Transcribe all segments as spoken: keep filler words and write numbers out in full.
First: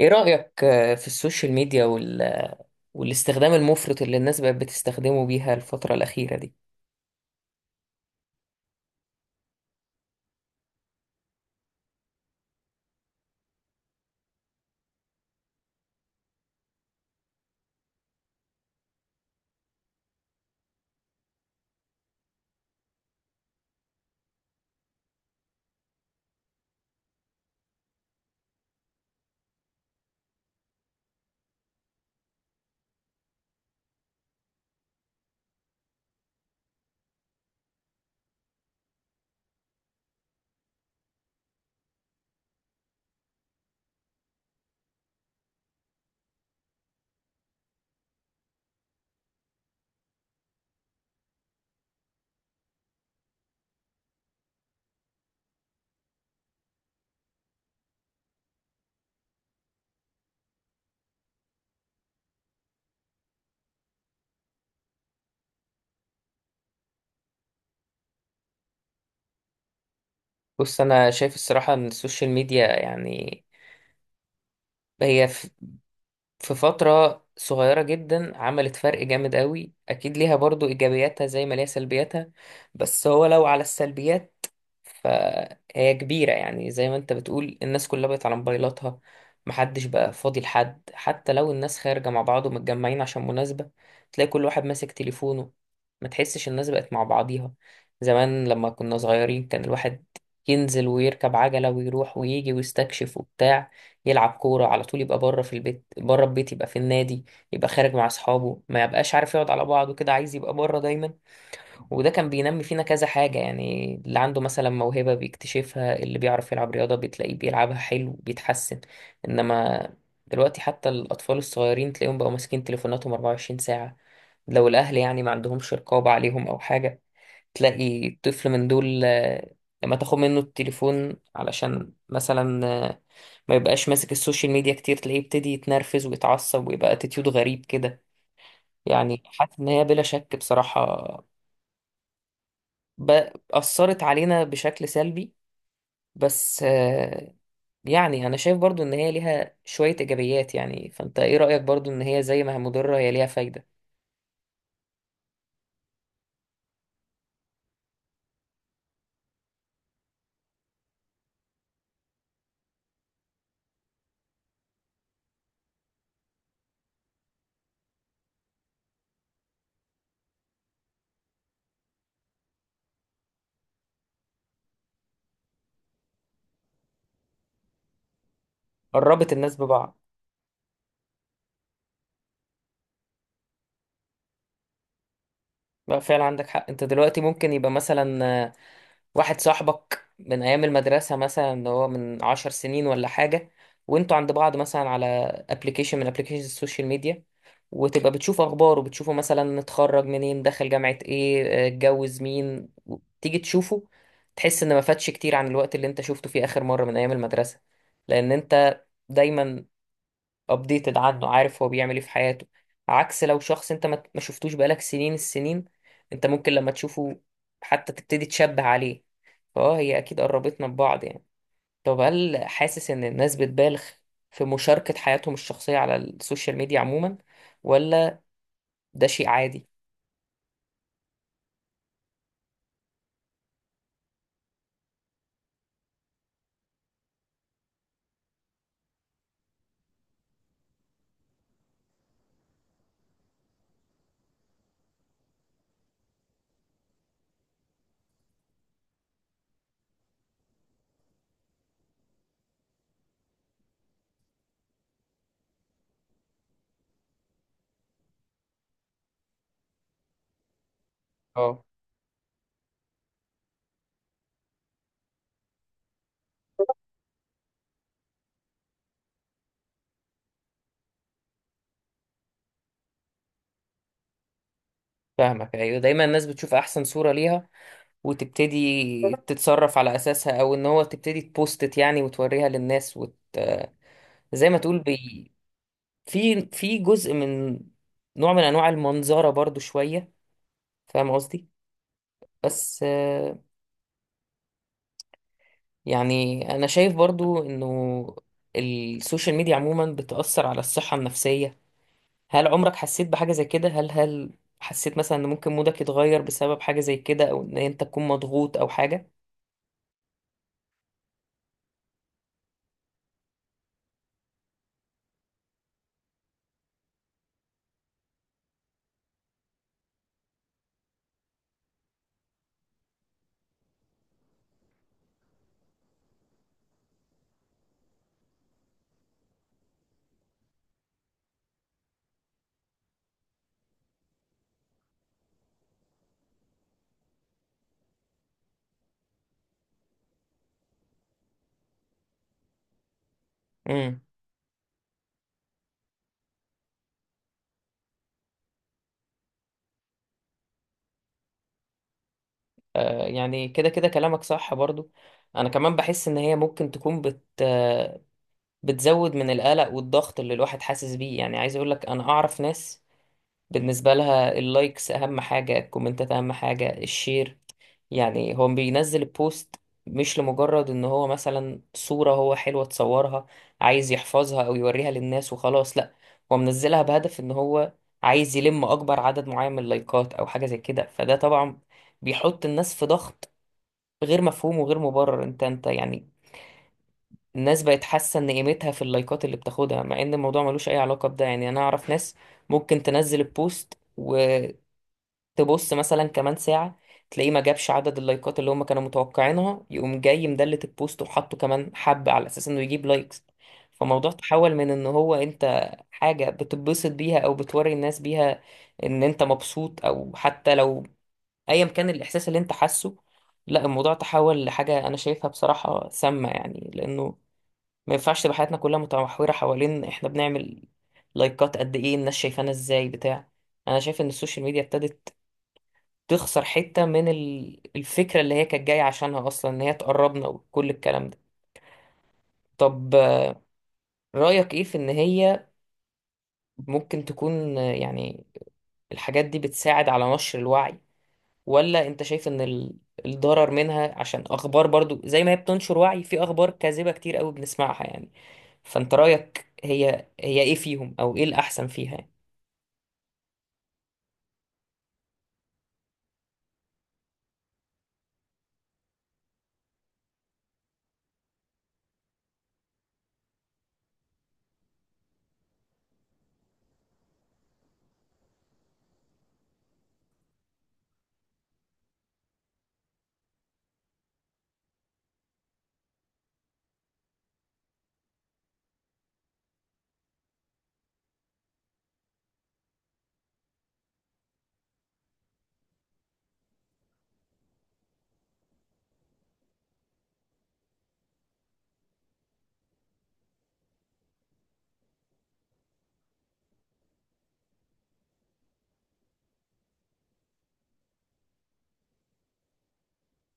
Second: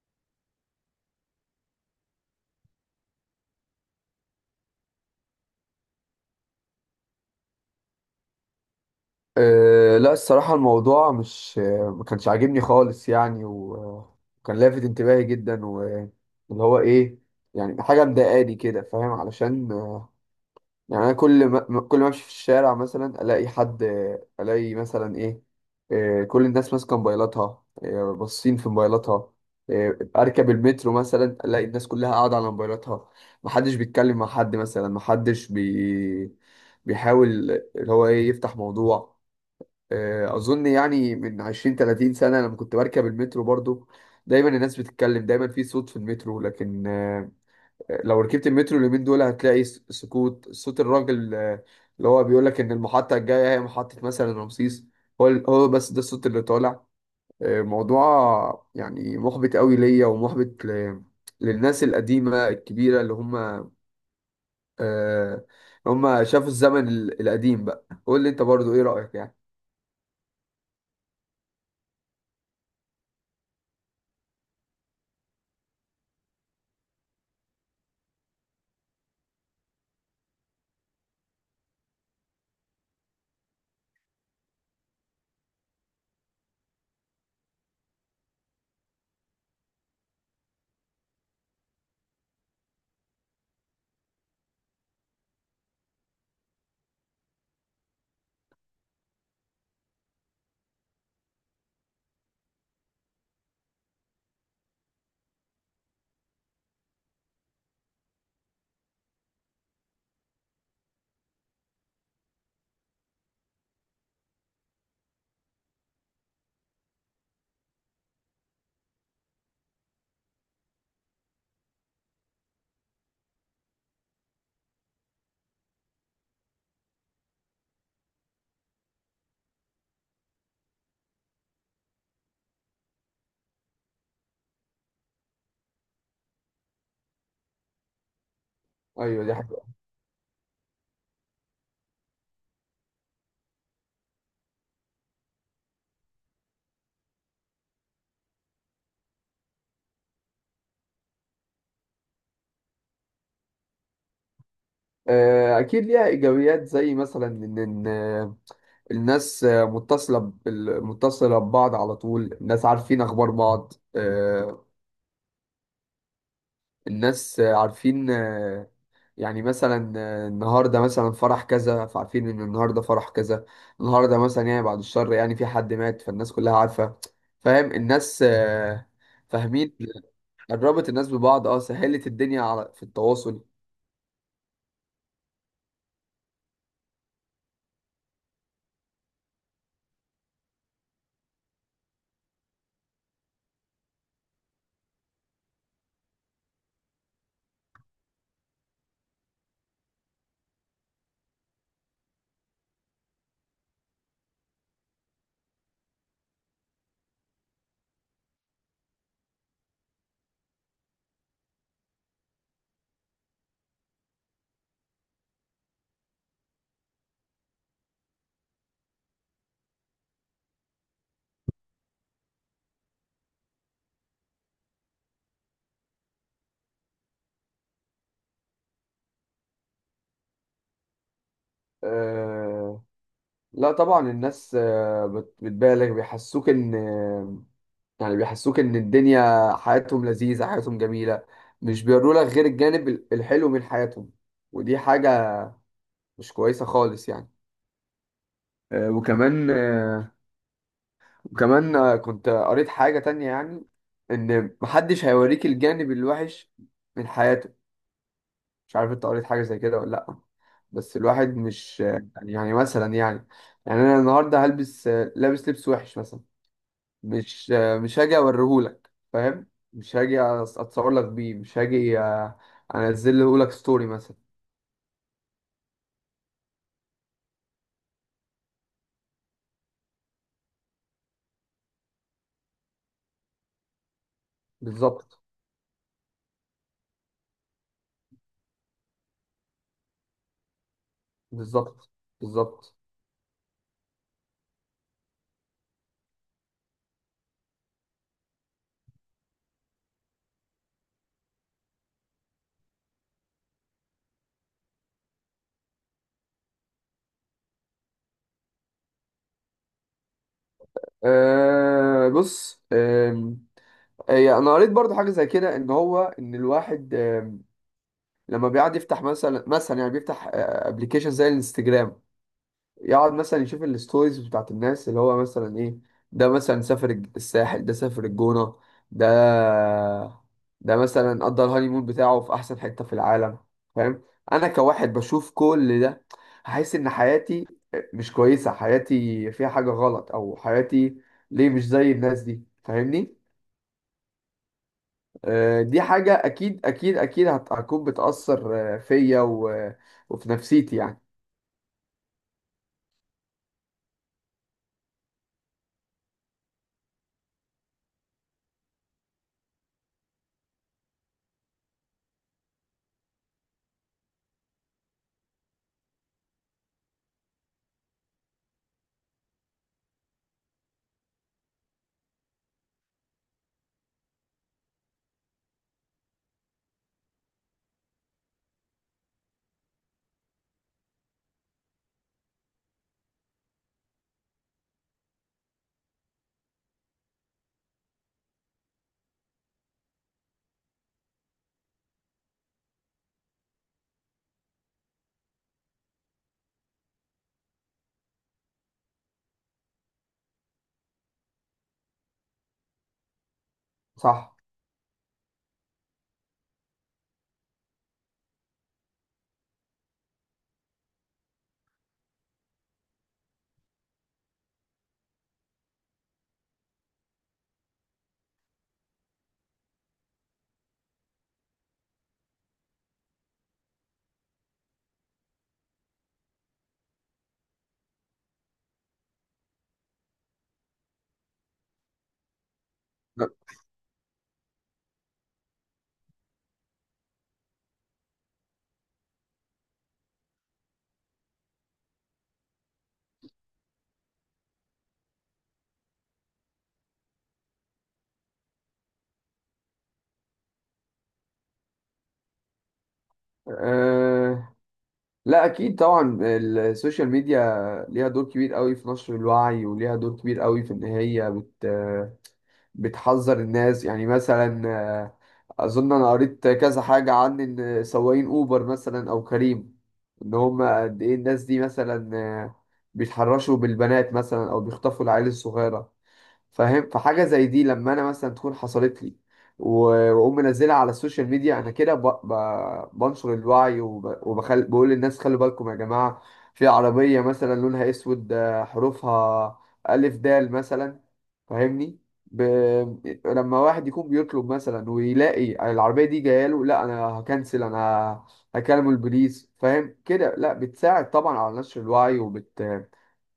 ايه رأيك آه، في السوشيال ميديا وال... والاستخدام المفرط اللي الناس بقت بتستخدمه بيها الفترة الأخيرة دي؟ أه لا، الصراحة الموضوع مش آه، ما كانش عاجبني خالص يعني و- وكان لافت انتباهي جدا، واللي هو ايه؟ يعني حاجة مضايقاني كده، فاهم؟ علشان آه، يعني انا كل ما ما- كل ما امشي في الشارع مثلا الاقي حد، آه، الاقي مثلا ايه؟ آه، كل الناس ماسكة موبايلاتها، آه، باصين في موبايلاتها. آه، اركب المترو مثلا الاقي الناس كلها قاعدة على موبايلاتها، محدش بيتكلم مع حد. مثلا محدش بي بيحاول اللي هو ايه، يفتح موضوع. آه، اظن يعني من عشرين تلاتين سنه، لما كنت بركب المترو برضو دايما الناس بتتكلم، دايما في صوت في المترو. لكن آه، آه، لو ركبت المترو اليومين دول هتلاقي س- سكوت. صوت الراجل آه، اللي هو بيقول لك ان المحطه الجايه هي محطه مثلا رمسيس، هو ال- هو بس ده الصوت اللي طالع. آه، موضوع يعني محبط قوي ليا، ومحبط ل- للناس القديمه الكبيره، اللي هم آه، هم شافوا الزمن ال- القديم. بقى قول لي انت برضو، ايه رايك يعني؟ بص، أنا شايف الصراحة إن السوشيال ميديا يعني هي في فترة صغيرة جدا عملت فرق جامد قوي. أكيد ليها برضو إيجابياتها زي ما ليها سلبياتها، بس هو لو على السلبيات فهي كبيرة. يعني زي ما أنت بتقول الناس كلها بقت على موبايلاتها، محدش بقى فاضي لحد. حتى لو الناس خارجة مع بعض ومتجمعين عشان مناسبة تلاقي كل واحد ماسك تليفونه، ما تحسش الناس بقت مع بعضيها. زمان لما كنا صغيرين كان الواحد ينزل ويركب عجلة ويروح ويجي ويستكشف وبتاع، يلعب كورة على طول، يبقى بره في البيت بره البيت، يبقى في النادي، يبقى خارج مع أصحابه، ما يبقاش عارف يقعد على بعضه كده، عايز يبقى بره دايما. وده كان بينمي فينا كذا حاجة، يعني اللي عنده مثلا موهبة بيكتشفها، اللي بيعرف يلعب رياضة بتلاقيه بيلعبها حلو بيتحسن. إنما دلوقتي حتى الأطفال الصغيرين تلاقيهم بقوا ماسكين تليفوناتهم 24 ساعة. لو الأهل يعني ما عندهمش رقابة عليهم أو حاجة، تلاقي طفل من دول آه، لما تاخد منه التليفون علشان مثلا آه، ما يبقاش ماسك السوشيال ميديا كتير تلاقيه يبتدي يتنرفز ويتعصب ويبقى اتيتيود غريب كده. يعني ايوه دي. حاسس ان هي بلا شك بصراحة ب- أثرت علينا بشكل سلبي. بس آه، يعني أنا شايف برضو إن هي ليها شوية إيجابيات. يعني فأنت إيه رأيك برضو إن هي زي ما هي مضرة هي ليها فايدة؟ آه، أكيد ليها إيجابيات، زي مثلا إن إن، آه، الناس آه، متصلة بال- متصلة ببعض على طول، الناس عارفين أخبار بعض. آه، الناس آه، عارفين. آه، يعني مثلا آه، النهاردة مثلا فرح كذا، فعارفين إن النهاردة فرح كذا. النهاردة مثلا يعني بعد الشر يعني في حد مات، فالناس كلها عارفة. فاهم؟ الناس آه، قربت الناس فاهمين. ببعض. قربت الناس ببعض، اه سهلت الدنيا على في التواصل. لا فعلا عندك حق، أنت دلوقتي ممكن يبقى مثلا واحد صاحبك من أيام المدرسة مثلا اللي هو من عشر سنين ولا حاجة، وانتوا عند بعض مثلا على ابلكيشن من ابلكيشن السوشيال ميديا. وتبقى بتشوف أخباره، بتشوفه مثلا اتخرج منين، دخل جامعة ايه، اه، اتجوز مين، و- تيجي تشوفه. تحس إن ما فاتش كتير عن الوقت اللي انت شفته فيه آخر مرة من أيام المدرسة، لأن انت دايما updated عنه، عارف هو بيعمل ايه في حياته. عكس لو شخص انت ما ما شفتوش بقالك سنين السنين، انت ممكن لما تشوفه حتى تبتدي تشبه عليه. فاه هي اكيد قربتنا ببعض يعني. طب هل حاسس ان الناس بتبالغ في مشاركة حياتهم الشخصية على السوشيال ميديا عموما، ولا ده شيء عادي؟ آه، لا طبعا الناس آه، بت- بتبالغ. بيحسوك ان يعني بيحسوك ان الدنيا حياتهم لذيذة، حياتهم جميلة، مش بيوروا لك غير الجانب ال- الحلو من حياتهم. ودي حاجة مش كويسة خالص يعني. آه، وكمان آه، وكمان آه، كنت قريت حاجة تانية يعني، ان محدش هيوريك الجانب الوحش من حياته. مش عارف انت قريت حاجة زي كده ولا لأ؟ بس الواحد اه، مش آه، يعني يعني مثلا يعني يعني انا النهارده هلبس آه، لابس لبس وحش مثلا، مش مش هاجي اوريهولك، فاهم؟ مش هاجي أص- اتصور لك بيه، مش هاجي أ- انزله لك ستوري مثلا. فاهمك، ايوه دايما الناس بتشوف احسن صورة ليها. وتبتدي تتصرف على اساسها او ان هو تبتدي تبوستت يعني وتوريها للناس وت... زي ما تقول بالظبط. بي... في في جزء من نوع من انواع المنظرة برضو شوية، فاهم قصدي؟ بالظبط. بالظبط. بس يعني انا شايف برضو انه السوشيال ميديا عموما بتأثر على الصحة النفسية. هل عمرك حسيت بحاجة زي كده؟ هل هل حسيت مثلا ان ممكن مودك يتغير بسبب حاجة زي كده او ان انت تكون مضغوط او حاجة؟ أه بص، آم، هي انا قريت برضو حاجه زي كده، ان هو ان الواحد آم، لما بيقعد يفتح مثلا مثلا يعني بيفتح ابلكيشن زي الانستجرام، يقعد مثلا يشوف الستوريز بتاعت الناس، اللي هو مثلا ايه؟ ده مثلا سافر الج- الساحل، ده سافر الجونة، ده ده مثلا قضى الهانيمون بتاعه في احسن حتة في العالم. فاهم؟ انا كواحد بشوف كل ده، هحس ان حياتي مش كويسة، حياتي فيها حاجة غلط، او حياتي ليه مش زي الناس دي؟ فاهمني؟ امم آه، دي حاجة اكيد اكيد اكيد هت- هتكون بتأثر آه، فيا و- وفي نفسيتي يعني. آه يعني كده كده كلامك صح برضو. انا كمان بحس ان هي ممكن تكون بت آه بتزود من القلق والضغط اللي الواحد حاسس بيه. يعني عايز اقولك انا اعرف ناس، بالنسبة لها اللايكس اهم حاجة، الكومنتات اهم حاجة، الشير. يعني هو بينزل البوست مش لمجرد ان هو مثلا صورة هو حلوة تصورها عايز يحفظها او يوريها للناس وخلاص. لا، هو منزلها بهدف ان هو عايز يلم اكبر عدد معين من اللايكات او حاجة زي كده. فده طبعا بيحط الناس في ضغط غير مفهوم وغير مبرر، انت انت يعني. الناس بقت حاسة ان قيمتها في اللايكات اللي بتاخدها، مع ان الموضوع ملوش اي علاقة بده، يعني انا اعرف ناس ممكن تنزل البوست تبص مثلا كمان ساعة تلاقيه ما جابش عدد اللايكات اللي هم كانوا متوقعينها، يقوم جاي مدلت البوست وحطه كمان حبة على أساس إنه يجيب لايكس. فالموضوع صح؟ تحول من إن هو أنت حاجة بتتبسط بيها أو بتوري الناس بيها، إن أنت مبسوط، أو حتى لو أيا كان الإحساس اللي أنت حاسه. لا، الموضوع تحول لحاجة أنا شايفها بصراحة سامة، يعني لأنه ما ينفعش تبقى حياتنا كلها متمحورة حوالين إحنا بنعمل لايكات قد إيه، الناس شايفانا إزاي، بتاع. أنا شايف إن السوشيال ميديا ابتدت تخسر حتة من ال- الفكرة اللي هي كانت جاية عشانها أصلا، إن هي تقربنا وكل الكلام ده. طب آه، رأيك إيه في إن هي ممكن تكون آه، يعني الحاجات دي بتساعد على نشر الوعي؟ ولا أنت شايف إن ال- الضرر منها عشان أخبار؟ برضو زي ما هي بتنشر وعي في أخبار كاذبة كتير قوي بنسمعها يعني. فأنت رأيك هي هي إيه فيهم أو إيه الأحسن فيها يعني؟ أه لا اكيد طبعا السوشيال ميديا ليها دور كبير قوي في نشر الوعي، وليها دور كبير قوي في ان هي بت بتحذر الناس. يعني مثلا آه، اظن انا قريت كذا حاجة عن ان سواقين اوبر مثلا او كريم، ان هم قد ايه الناس دي مثلا آه، بيتحرشوا بالبنات مثلا او بيخطفوا العيال الصغيرة. فاهم؟ فحاجه زي دي لما انا مثلا تكون حصلت لي و- واقوم منزلها على السوشيال ميديا، انا كده ب... ب... بنشر الوعي، وب... وبخل... بقول للناس خلوا بالكم يا جماعه، في عربيه مثلا لونها اسود، آه، حروفها الف دال مثلا، فاهمني؟ ب... لما واحد يكون بيطلب مثلا ويلاقي العربيه دي جايه له، لا انا هكنسل، انا هكلم البوليس. فاهم كده؟ لا، بتساعد طبعا على نشر الوعي، وبت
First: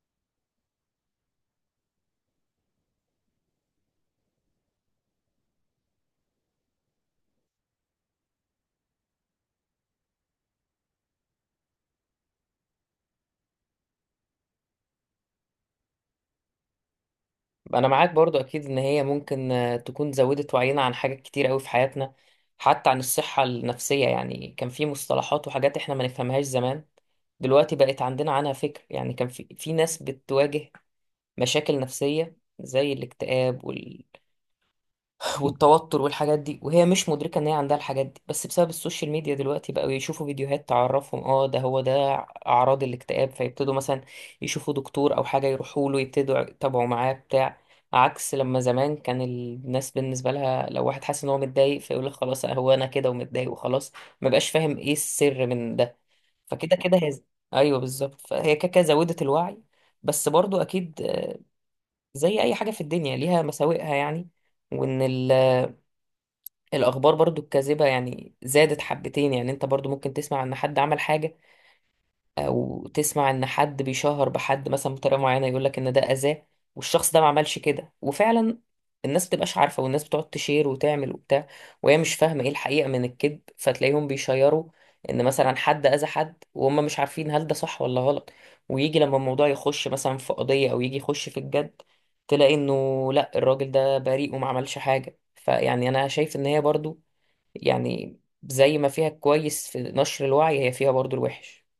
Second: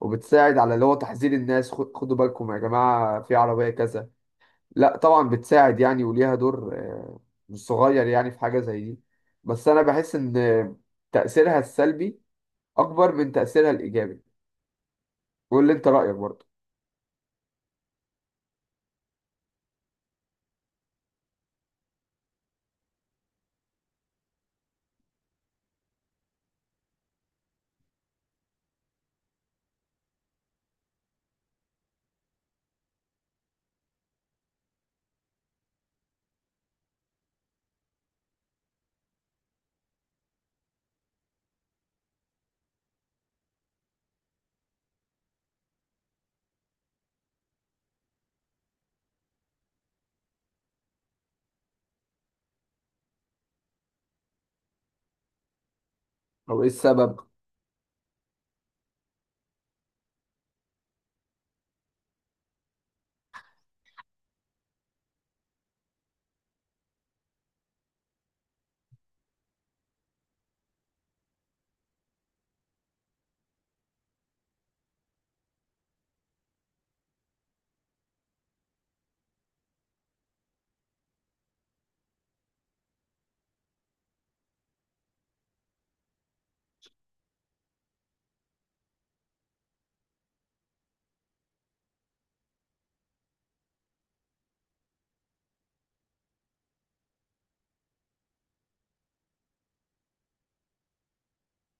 وبتساعد على اللي هو تحذير الناس. خد- خدوا بالكم يا جماعة، في عربية كذا. لا طبعا بتساعد يعني، وليها دور آه، مش صغير يعني في حاجة زي دي. بس أنا بحس إن تأثيرها السلبي أكبر من تأثيرها الإيجابي. قول لي أنت رأيك برضه، انا معاك برضو اكيد ان هي ممكن آه، تكون زودت وعينا عن حاجات كتير قوي في حياتنا، حتى عن الصحة النفسية. يعني كان في مصطلحات وحاجات احنا ما نفهمهاش زمان، دلوقتي بقت عندنا عنها فكر. يعني كان في في ناس بتواجه مشاكل نفسية زي الاكتئاب والتوتر والحاجات دي وهي مش مدركة ان هي عندها الحاجات دي، بس بسبب السوشيال ميديا دلوقتي بقوا يشوفوا فيديوهات تعرفهم، اه ده هو ده اعراض الاكتئاب، فيبتدوا مثلا يشوفوا دكتور او حاجة يروحوا له يبتدوا يتابعوا معاه بتاع. عكس لما زمان كان الناس بالنسبة لها لو واحد حاسس ان هو متضايق فيقول لك خلاص، هو انا كده ومتضايق وخلاص، ما بقاش فاهم ايه السر من ده. أو إيه فكده كده هي، السبب؟ ايوه بالظبط، فهي كده كده زودت الوعي. بس برضو اكيد آه، زي اي حاجة في الدنيا ليها مساوئها يعني. وان الاخبار برضو الكاذبه يعني زادت حبتين، يعني انت برضو ممكن تسمع ان حد عمل حاجه، او تسمع ان حد بيشهر بحد مثلا بطريقه معينه، يقول لك ان ده اذاه والشخص ده ما عملش كده. وفعلا الناس بتبقاش عارفه، والناس بتقعد تشير وتعمل وبتاع، وهي مش فاهمه ايه الحقيقه من الكذب. فتلاقيهم بيشيروا ان مثلا حد اذى حد وهم مش عارفين هل ده صح ولا غلط. ويجي لما الموضوع يخش مثلا في قضيه او يجي يخش في الجد، تلاقي انه لا الراجل ده بريء وما عملش حاجه. فيعني انا شايف ان هي برضو، يعني زي ما فيها الكويس في نشر الوعي هي فيها برضو الوحش.